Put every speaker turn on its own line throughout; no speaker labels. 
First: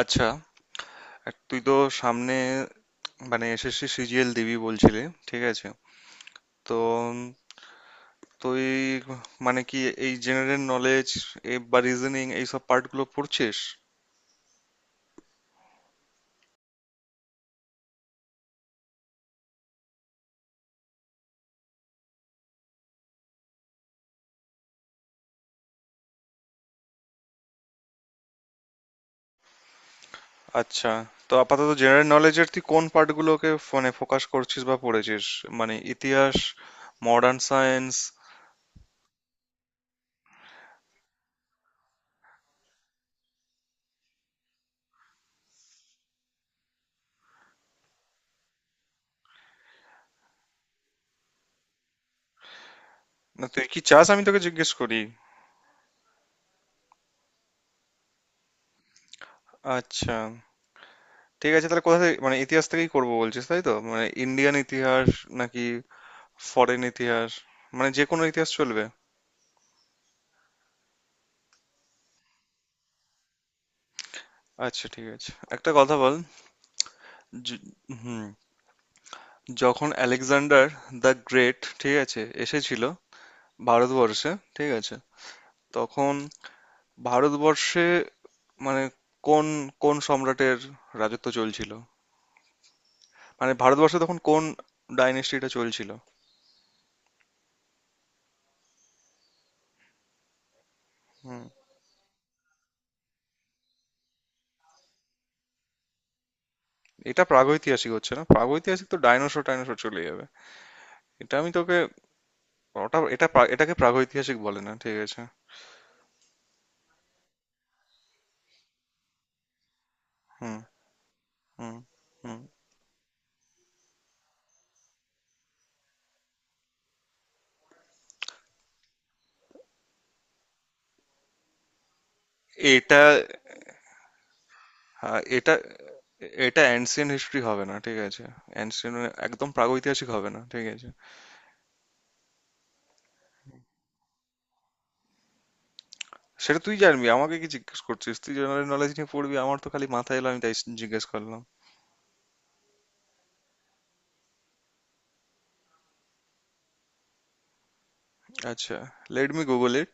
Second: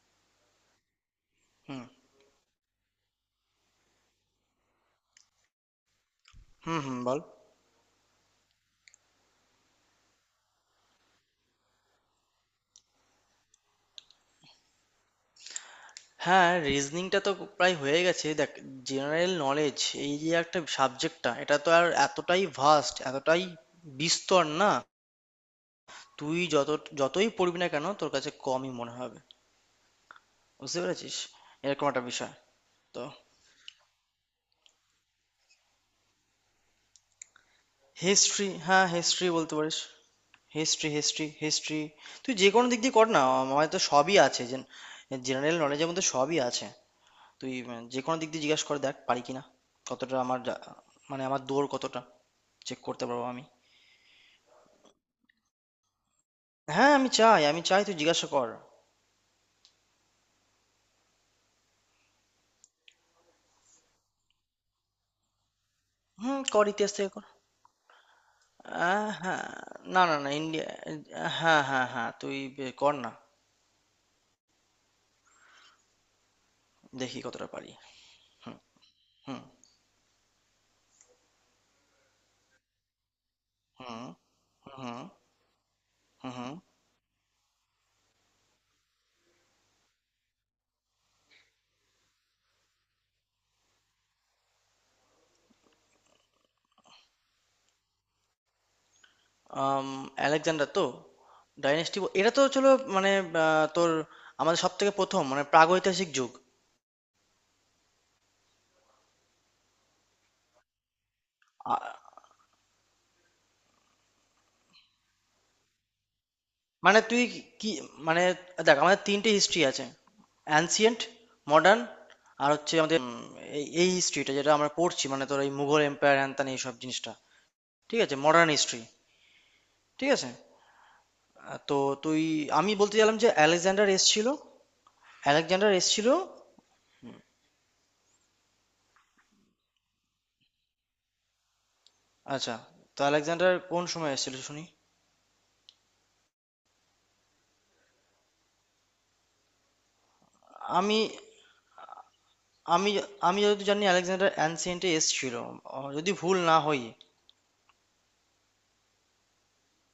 আচ্ছা, তুই তো
হুম
সামনে মানে SSC CGL দিবি বলছিলি, ঠিক আছে? তো
হুম হুম
উম,
বল।
তুই মানে কি এই জেনারেল নলেজ বা রিজনিং এই সব পার্টগুলো পড়ছিস?
হ্যাঁ, রিজনিংটা তো প্রায় হয়ে গেছে দেখ। জেনারেল নলেজ, এই যে একটা সাবজেক্টটা, এটা তো আর এতটাই ভাস্ট, এতটাই বিস্তর না, তুই যতই পড়বি না কেন তোর কাছে কমই মনে হবে, বুঝতে
আচ্ছা,
পেরেছিস?
তো আপাতত
এরকম একটা
জেনারেল
বিষয়,
নলেজের তুই কোন
তো
পার্টগুলোকে ফোনে ফোকাস করছিস বা পড়েছিস? মানে ইতিহাস, মডার্ন সায়েন্স?
হিস্ট্রি, হ্যাঁ হিস্ট্রি বলতে পারিস। হিস্ট্রি হিস্ট্রি হিস্ট্রি তুই যে কোনো দিক দিয়ে কর না, আমার তো সবই আছে। জেনারেল নলেজের মধ্যে সবই আছে। তুই যে কোনো দিক দিয়ে জিজ্ঞাসা করে দেখ পারি কিনা, কতটা আমার মানে আমার দৌড় কতটা চেক করতে পারবো আমি।
না, তুই কি চাস আমি তোকে জিজ্ঞেস করি?
হ্যাঁ আমি চাই, তুই জিজ্ঞাসা কর।
আচ্ছা, ঠিক আছে। তাহলে কোথা থেকে, মানে ইতিহাস থেকেই করবো বলছিস তাই তো? মানে ইন্ডিয়ান ইতিহাস নাকি
হুম, কর,
ফরেন
ইতিহাস থেকে কর।
ইতিহাস, মানে যে কোনো ইতিহাস চলবে?
হ্যাঁ, না না না ইন্ডিয়া, হ্যাঁ হ্যাঁ হ্যাঁ, তুই কর না।
আচ্ছা, ঠিক আছে, একটা কথা বল।
দেখি কতটা পারি।
য- হুম,
হুম
যখন আলেকজান্ডার দ্য গ্রেট, ঠিক আছে, এসেছিল
হুম
ভারতবর্ষে, ঠিক আছে,
হুম
তখন
হুম হুম।
ভারতবর্ষে মানে কোন কোন সম্রাটের রাজত্ব চলছিল? মানে ভারতবর্ষে তখন কোন ডাইনেস্টিটা চলছিল?
আম, আলেকজান্ডার তো
হুম,
ডাইনেস্টি, এটা তো চলো মানে তোর আমাদের সব থেকে প্রথম মানে প্রাগৈতিহাসিক যুগ।
এটা প্রাগৈতিহাসিক হচ্ছে না, প্রাগৈতিহাসিক তো ডাইনোসর টাইনোসর চলে যাবে। এটা আমি তোকে
আ-
ওটা এটা এটাকে প্রাগৈতিহাসিক বলে না, ঠিক আছে?
মানে তুই কি মানে, দেখ আমাদের তিনটে হিস্ট্রি আছে —
হুম,
অ্যানসিয়েন্ট,
হুম,
মডার্ন,
হুম।
আর হচ্ছে আমাদের এই এই হিস্ট্রিটা যেটা আমরা পড়ছি মানে তোর এই মুঘল এম্পায়ার হ্যান ত্যান এইসব জিনিসটা, ঠিক আছে, মডার্ন হিস্ট্রি, ঠিক আছে। তো তুই, আমি বলতে
এটা,
চাইলাম যে আলেকজান্ডার এসছিল,
হ্যাঁ, এটা
আলেকজান্ডার এসছিল।
এটা অ্যান্সিয়েন্ট হিস্ট্রি হবে না, ঠিক আছে? অ্যান্সিয়েন্ট, একদম প্রাগৈতিহাসিক হবে না, ঠিক আছে।
আচ্ছা, তো আলেকজান্ডার কোন সময় এসেছিল শুনি?
সেটা তুই জানবি, আমাকে কি জিজ্ঞেস করছিস? তুই জেনারেল নলেজ নিয়ে পড়বি, আমার তো খালি মাথায় এলো, আমি তাই
আমি
জিজ্ঞেস করলাম।
আমি আমি যদি জানি আলেকজান্ডার অ্যানসিয়েন্টে এসছিল, যদি ভুল না হই।
আচ্ছা, let me Google it.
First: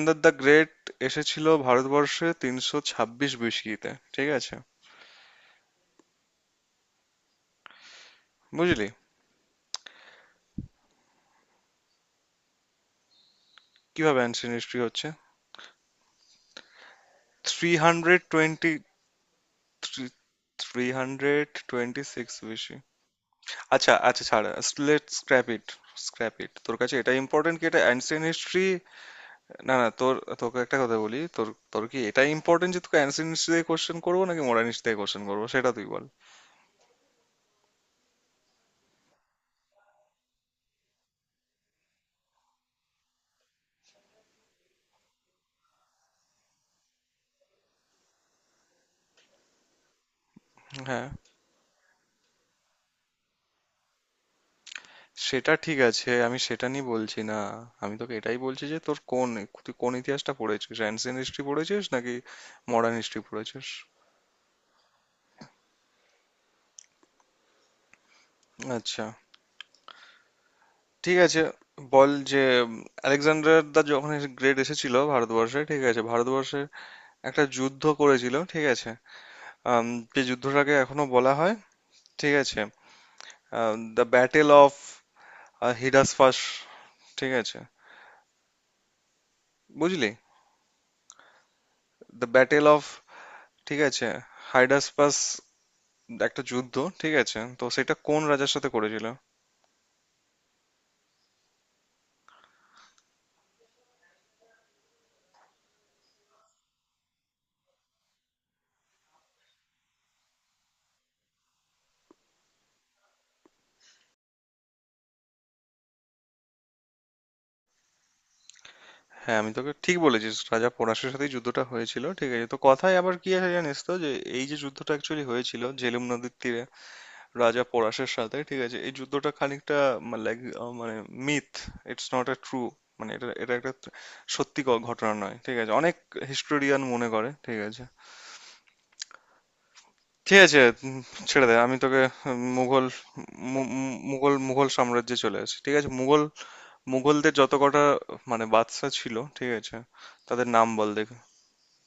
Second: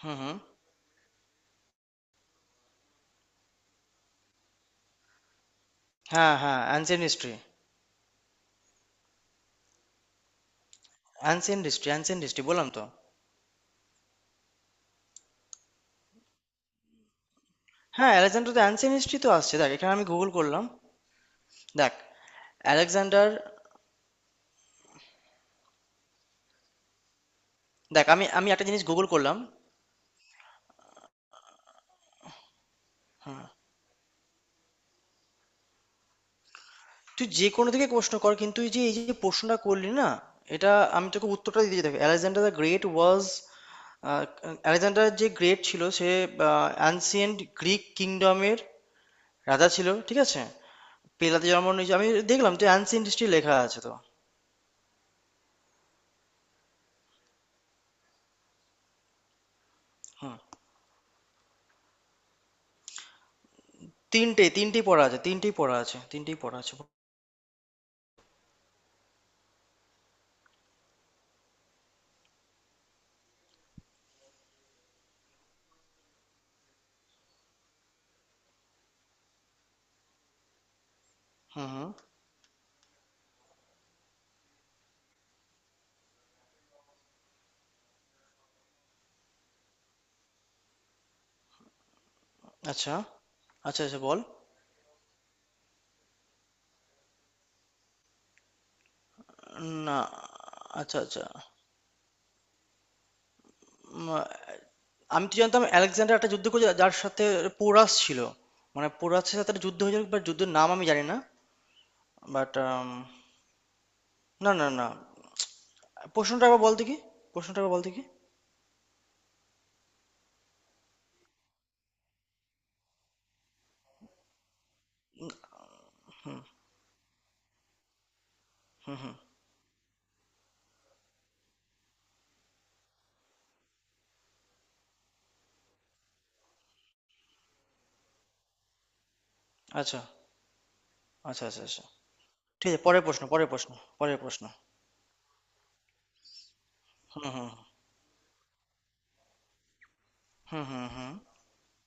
Hmm
the
hmm.
Great এসেছিল ভারতবর্ষে 326 বিসিতে, ঠিক আছে?
হ্যাঁ হ্যাঁ অ্যানসিয়েন্ট হিস্ট্রি,
বুঝলি?
অ্যানসিয়েন্ট হিস্ট্রি অ্যানসিয়েন্ট হিস্ট্রি বললাম তো।
কিভাবে অ্যান্সিয়েন্ট হিস্ট্রি হচ্ছে? থ্রি
হ্যাঁ,
hundred
Alexander the
twenty
ancient history তো আসছে, দেখ এখানে আমি গুগল করলাম।
থ্রি হান্ড্রেড
দেখ
টোয়েন্টি সিক্স বিসি
আলেকজান্ডার,
আচ্ছা, আচ্ছা, ছাড়, let scrap it, scrap it. তোর কাছে এটা ইম্পর্টেন্ট কি এটা
দেখ আমি
অ্যান্সিয়েন্ট
আমি
হিস্ট্রি?
একটা জিনিস গুগল করলাম।
না, না, তোকে একটা কথা বলি। তোর তোর কি এটা ইম্পর্টেন্ট যে তোকে অ্যানসিয়েন্ট দিয়ে কোশ্চেন করবো নাকি মডার্ন হিস্ট্রি দিয়ে কোশ্চেন করবো, সেটা তুই বল।
তুই যে কোনো থেকে প্রশ্ন কর, কিন্তু এই যে প্রশ্নটা করলি না, এটা আমি তোকে উত্তরটা দিতে, দেখ Alexander the great was, Alexander যে গ্রেট ছিল সে অ্যানসিয়েন্ট গ্রিক কিংডমের রাজা ছিল, ঠিক আছে।
হ্যাঁ,
পেলাতে জন্ম নিয়েছে, আমি দেখলাম তো অ্যানসিয়েন্ট হিস্ট্রি লেখা আছে তো।
সেটা ঠিক আছে, আমি সেটা নিয়ে বলছি না। আমি তোকে এটাই বলছি যে তোর কোন তুই কোন ইতিহাসটা
হুম।
পড়েছিস, অ্যানসিয়েন্ট হিস্ট্রি পড়েছিস নাকি মডার্ন হিস্ট্রি পড়েছিস?
তিনটে, তিনটেই পড়া আছে, তিনটেই পড়া আছে, তিনটেই পড়া আছে।
আচ্ছা, ঠিক আছে, বল যে আলেকজান্ডার দা যখন গ্রেট এসেছিল ভারতবর্ষে, ঠিক আছে, ভারতবর্ষে একটা যুদ্ধ করেছিল, ঠিক আছে। আম, যে যুদ্ধটাকে এখনো বলা হয়,
হুম হুম।
ঠিক আছে, দ্য ব্যাটেল অফ হিডাসপাস, ঠিক আছে, বুঝলি? দ্য ব্যাটেল অফ,
আচ্ছা
ঠিক
আচ্ছা আচ্ছা
আছে,
বল
হাইডাসপাস, একটা যুদ্ধ, ঠিক আছে। তো সেটা কোন রাজার সাথে করেছিল?
না। আচ্ছা আচ্ছা। উম, আমি তো জানতাম আলেকজান্ডার একটা যুদ্ধ করেছে যার সাথে পোরাস ছিল, মানে পোরাসের সাথে একটা যুদ্ধ হয়েছিল, বাট যুদ্ধের নাম আমি জানি না। বাট, না না না, প্রশ্নটা আবার বলতে কি, প্রশ্নটা আবার বলতে কি?
হ্যাঁ, আমি তোকে ঠিক বলেছিস, রাজা পোরাসের সাথেই যুদ্ধটা হয়েছিল, ঠিক আছে। তো কথায় আবার কি আছে জানিস তো যে এই যে যুদ্ধটা অ্যাকচুয়ালি হয়েছিল ঝেলুম নদীর তীরে রাজা পোরাসের সাথে, ঠিক আছে। এই যুদ্ধটা খানিকটা লাইক মানে myth, it's not a true, মানে এটা এটা একটা সত্যি ঘটনা নয়, ঠিক আছে, অনেক হিস্টোরিয়ান মনে করে, ঠিক আছে,
আচ্ছা
ঠিক আছে। উম,
আচ্ছা,
ছেড়ে দে,
আচ্ছা
আমি
আচ্ছা
তোকে
ঠিক আছে,
মুঘল,
পরের প্রশ্ন, পরের প্রশ্ন,
মু- মু-
পরের
মুঘল
প্রশ্ন।
মুঘল সাম্রাজ্যে চলে আসি, ঠিক আছে।
হুম
মুঘলদের
হুম
যত কটা মানে বাদশা ছিল, ঠিক আছে, তাদের
হুম
নাম
হুম
বল
হুম।
দেখে।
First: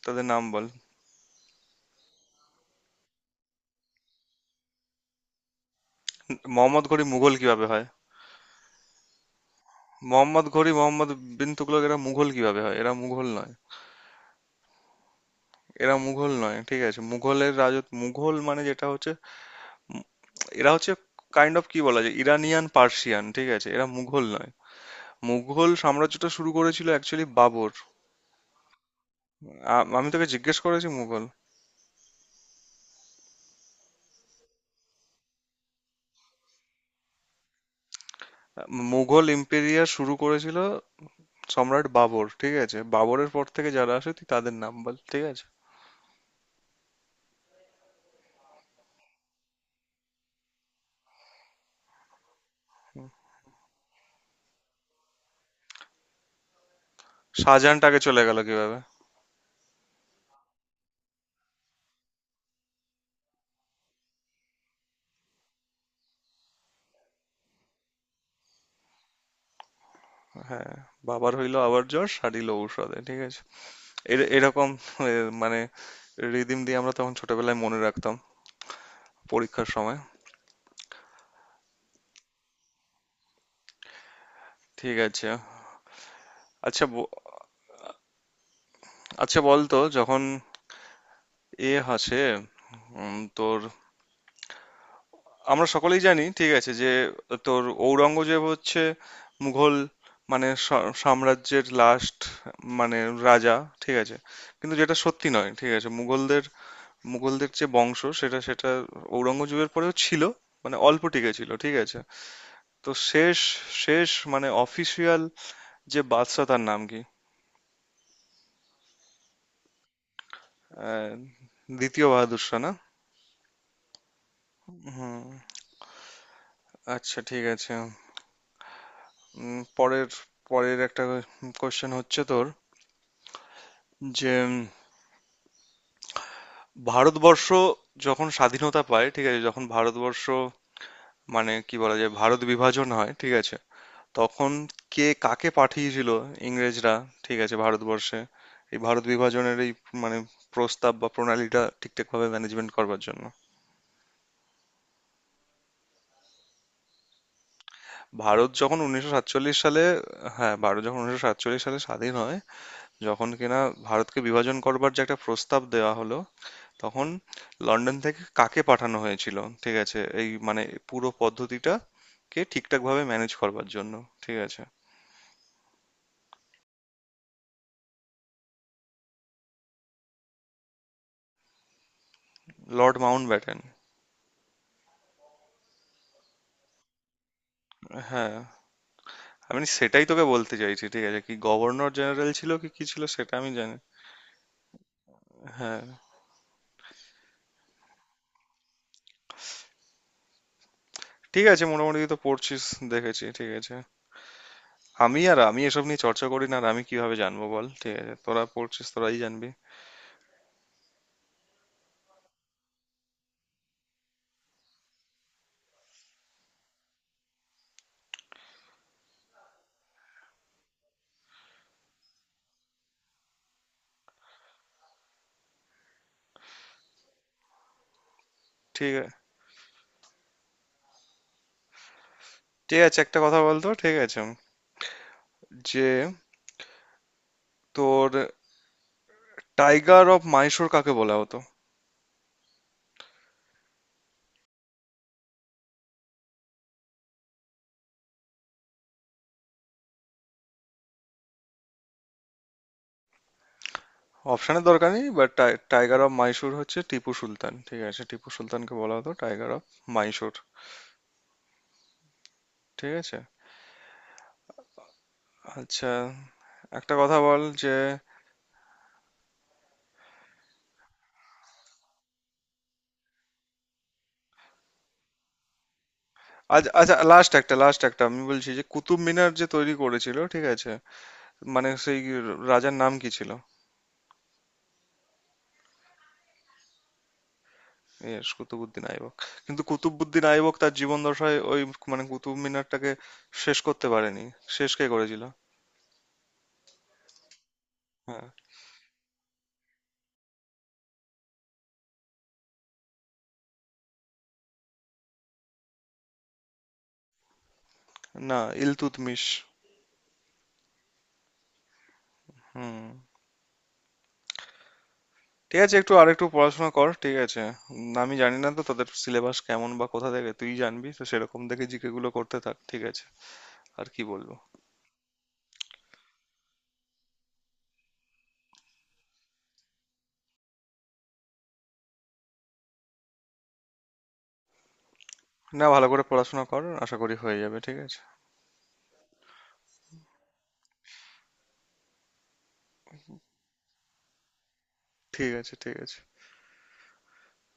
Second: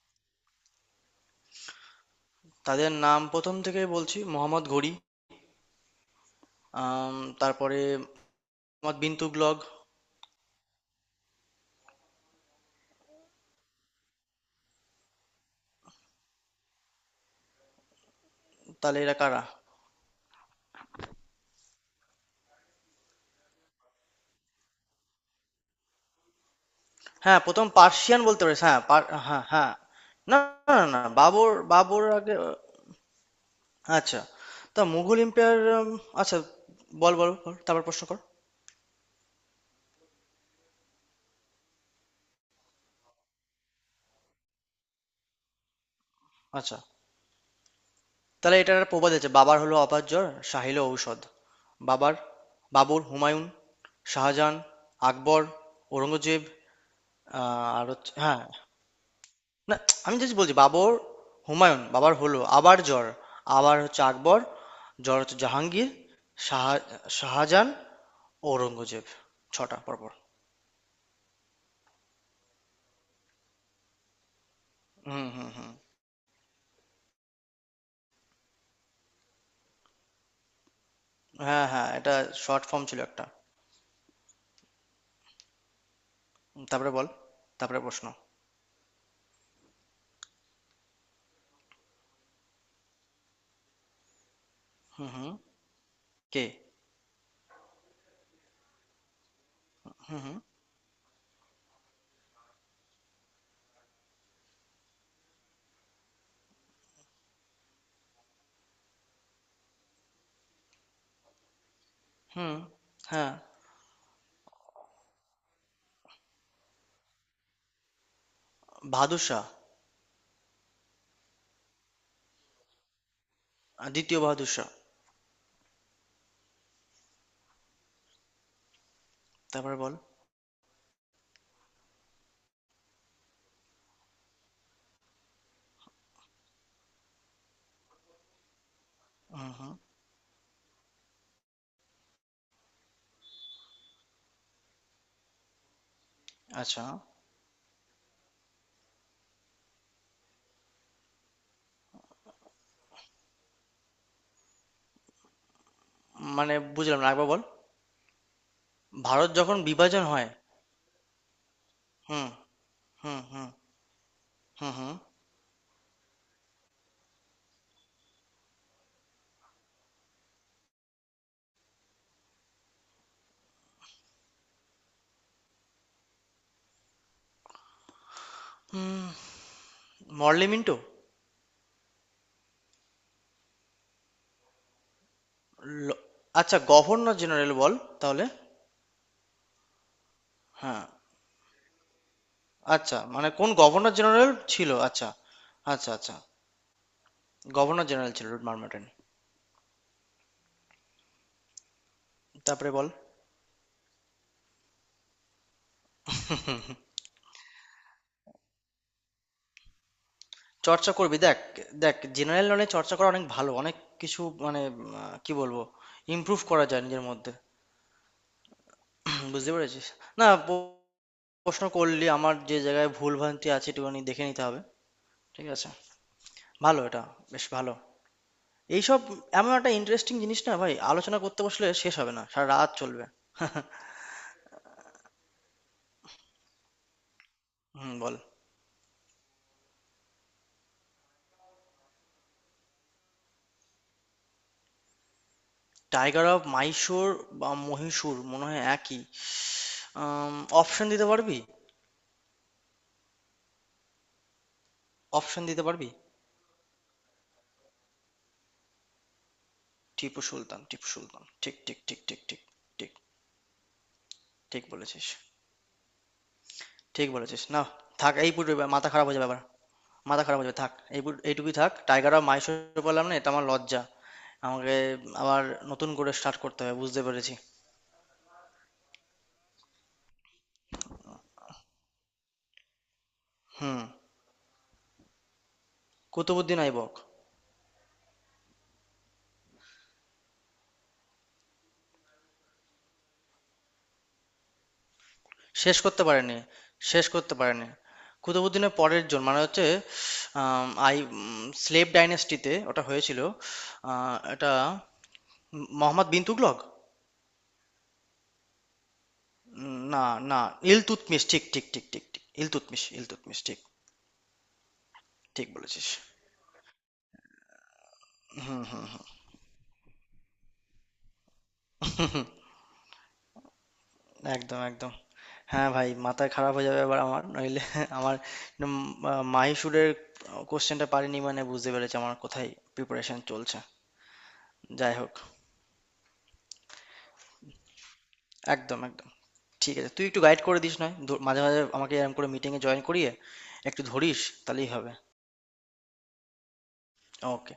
তাদের নাম বল।
তাদের নাম প্রথম থেকে বলছি — মোহাম্মদ ঘুরি,
মোহাম্মদ ঘুরি
আম,
মুঘল কিভাবে
তারপরে
হয়?
মোহাম্মদ বিন তুগলক।
মোহাম্মদ ঘুরি, মোহাম্মদ বিন তুগলক এরা মুঘল কিভাবে হয়? এরা মুঘল নয়, এরা মুঘল নয়, ঠিক আছে। মুঘলের রাজত্ব, মুঘল মানে যেটা
তাহলে
হচ্ছে,
এরা কারা?
এরা হচ্ছে কাইন্ড অফ কি বলা যায় ইরানিয়ান পার্সিয়ান, ঠিক আছে, এরা মুঘল নয়। মুঘল সাম্রাজ্যটা শুরু করেছিল অ্যাকচুয়ালি
হ্যাঁ, ১ম
বাবর।
পার্সিয়ান বলতে পারিস। হ্যাঁ, পার, হ্যাঁ হ্যাঁ।
আমি তোকে
না,
জিজ্ঞেস
না, না,
করেছি
না,
মুঘল।
বাবর, বাবর আগে। আচ্ছা। তো মুঘল এম্পায়ার, আচ্ছা, বল বল বল, তারপর প্রশ্ন কর।
মুঘল এম্পেরিয়ার শুরু করেছিল সম্রাট বাবর, ঠিক আছে, বাবরের পর থেকে যারা আসে তুই তাদের নাম বল, ঠিক আছে।
আচ্ছা। তাহলে এটার একটা প্রবাদ আছে — বাবার হলো অপার জ্বর, শাহ হলো ঔষধ। বাবার, বাবর, হুমায়ুন, শাহজাহান, আকবর, ঔরঙ্গজেব। আ আর
শাহজাহানটাকে
হচ্ছে,
চলে গেল
হ্যাঁ।
কিভাবে?
না, আমি জাস্ট বলছি বাবর, হুমায়ুন, বাবার হলো আবার জ্বর, আবার হচ্ছে আকবর, জ্বর হচ্ছে জাহাঙ্গীর, শাহ, শাহজাহান, ঔরঙ্গজেব। ৬টা পরপর।
হ্যাঁ, বাবার হইলো আবার জ্বর সারিল ঔষধে, ঠিক আছে, এরকম এ,
হুম হুম
মানে
হুম।
রিদিম দিয়ে আমরা তখন ছোটবেলায় মনে রাখতাম, পরীক্ষার সময়,
হ্যাঁ হ্যাঁ, এটা শর্ট ফর্ম ছিল একটা।
ঠিক আছে।
হুম,
আচ্ছা,
তারপরে বল। তারপরে প্রশ্ন।
আচ্ছা বলতো যখন এ আসে তোর,
হুম হুম।
আমরা সকলেই জানি,
কে?
ঠিক আছে, যে তোর ঔরঙ্গজেব হচ্ছে মুঘল
হুম হুম।
মানে সাম্রাজ্যের লাস্ট মানে রাজা, ঠিক আছে। কিন্তু যেটা সত্যি নয়, ঠিক আছে, মুঘলদের মুঘলদের যে বংশ সেটা সেটা ঔরঙ্গজেবের পরেও ছিল, মানে অল্প টিকে ছিল, ঠিক আছে।
হুম।
তো
হ্যাঁ,
শেষ শেষ মানে অফিসিয়াল যে বাদশা তার নাম কি?
বাহাদুর শাহ।
আহ, দ্বিতীয় বাহাদুর শাহ না?
২য় বাহাদুর শাহ।
হুম, আচ্ছা, ঠিক আছে।
তারপরে বল।
পরের পরের একটা কোশ্চেন হচ্ছে তোর যে ভারতবর্ষ যখন স্বাধীনতা পায়, ঠিক আছে?
হুম
যখন
হুম।
ভারতবর্ষ মানে কি বলা যায় ভারত বিভাজন হয়, ঠিক আছে? তখন কে কাকে পাঠিয়েছিল
আচ্ছা।
ইংরেজরা, ঠিক আছে, ভারতবর্ষে? এই ভারত বিভাজনের এই মানে প্রস্তাব বা প্রণালীটা ঠিকঠাকভাবে ম্যানেজমেন্ট করবার জন্য।
মানে বুঝলাম না, আরেকবার বল।
ভারত যখন উনিশশো
ভারত
সাতচল্লিশ
যখন
সালে
বিভাজন হয়।
হ্যাঁ, ভারত যখন 1947 সালে স্বাধীন
হুম
হয়,
হুম
যখন
হুম
কিনা ভারতকে বিভাজন
হুম
করবার
হুম।
যে একটা প্রস্তাব দেওয়া হলো, তখন লন্ডন থেকে কাকে পাঠানো হয়েছিল, ঠিক আছে, এই মানে পুরো পদ্ধতিটা কে ঠিকঠাকভাবে ম্যানেজ করবার জন্য, ঠিক আছে?
হুম, মরলি মিন্টো?
Lord Mountbatten.
ল, আচ্ছা, গভর্নর জেনারেল বল তাহলে।
হ্যাঁ, আমি সেটাই তোকে বলতে চাইছি,
হ্যাঁ।
ঠিক আছে, কি গভর্নর জেনারেল ছিল কি কি
আচ্ছা,
ছিল
মানে
সেটা আমি
কোন
জানি।
গভর্নর জেনারেল ছিল? আচ্ছা,
হ্যাঁ,
আচ্ছা আচ্ছা। গভর্নর জেনারেল ছিল লর্ড মারমোন্ট।
ঠিক আছে, মোটামুটি তো পড়ছিস
তারপরে বল।
দেখেছি, ঠিক আছে। আর আমি এসব নিয়ে চর্চা করি না, আর আমি কিভাবে জানবো বল, ঠিক আছে? তোরা পড়ছিস, তোরাই জানবি।
চর্চা করবি দেখ, দেখ জেনারেল নলেজ চর্চা করা অনেক ভালো, অনেক কিছু মানে, কি বলবো, ইমপ্রুভ করা যায় নিজের মধ্যে। হুম, বুঝতে পেরেছিস? না প- প্রশ্ন করলি আমার যে জায়গায় ভুল ভ্রান্তি আছে একটুখানি দেখে নিতে হবে, ঠিক আছে। ভালো এটা, বেশ ভালো।
ঠিক
এইসব
আছে,
এমন একটা ইন্টারেস্টিং জিনিস না ভাই, আলোচনা করতে বসলে শেষ হবে না, সারা রাত
ঠিক আছে,
চলবে।
একটা কথা বলতো, ঠিক আছে, যে
হুম
তোর
বল।
টাইগার অফ মাইশোর কাকে বলা হতো?
টাইগার অফ মাইশোর বা মহীশূর মনে হয় একই। অপশন দিতে পারবি?
অপশনের দরকার নেই, বাট
অপশন দিতে পারবি?
টাইগার অফ মাইসুর হচ্ছে টিপু সুলতান, ঠিক আছে। টিপু সুলতানকে বলা হতো টাইগার অফ
টিপু
মাইসুর,
সুলতান, টিপু সুলতান, ঠিক ঠিক ঠিক ঠিক ঠিক
ঠিক
ঠিক।
আছে।
ঠিক বলেছিস।
আচ্ছা, একটা
ঠিক
কথা বল
বলেছিস না?
যে,
থাক এই পুরো, এবার মাথা খারাপ হয়ে যাবে আবার, মাথা খারাপ হয়ে যাবে। থাক এই এইটুকুই থাক, টাইগার আর মাইশোর বললাম না, এটা আমার লজ্জা। আমাকে আবার নতুন করে স্টার্ট করতে হবে
আচ্ছা,
বুঝতে পেরেছি।
লাস্ট একটা আমি বলছি যে কুতুব মিনার যে তৈরি করেছিল, ঠিক আছে, মানে সেই রাজার নাম কি ছিল?
হুম। কুতুবুদ্দিন আইবক।
এ, কুতুবউদ্দিন আইবক, কিন্তু কুতুবউদ্দিন আইবক তার জীবন দশায় ওই মানে কুতুব মিনারটাকে শেষ করতে পারেনি। শেষ কে করেছিল?
শেষ করতে পারেনি, শেষ করতে পারেনি।
হ্যাঁ,
কুতুবুদ্দিনের পরের জন মানে হচ্ছে, আম, আই স্লেভ ডাইনেস্টিতে ওটা হয়েছিল, এটা মোহাম্মদ বিন তুগলক।
না, ইলতুৎমিশ।
না, না ইলতুৎমিশ, ঠিক ঠিক ঠিক ঠিক ঠিক,
হুম,
ইলতুৎমিশ ইলতুৎমিশ, ঠিক, ঠিক
ঠিক আছে,
বলেছিস।
একটু আর একটু পড়াশোনা কর, ঠিক আছে। আমি জানি না তো
হুম হুম
তাদের
হুম।
সিলেবাস কেমন বা কোথা থেকে, তুই জানবি তো সেরকম দেখে GK গুলো
হুম,
করতে থাক, ঠিক আছে। আর কি বলবো,
একদম একদম। হ্যাঁ ভাই, মাথা খারাপ হয়ে যাবে এবার আমার, নইলে আমার উম, মাহিসুরের কোশ্চেনটা পারিনি, মানে বুঝতে পেরেছি আমার কোথায় প্রিপারেশন চলছে। যাই হোক,
না, ভালো করে পড়াশোনা কর, আশা করি হয়ে যাবে, ঠিক আছে,
একদম একদম, ঠিক আছে। তুই একটু গাইড করে দিস, নয় মাঝে মাঝে আমাকে এরকম করে মিটিংয়ে জয়েন করিয়ে একটু ধরিস, তাহলেই হবে।
ঠিক আছে, ঠিক আছে।
ওকে।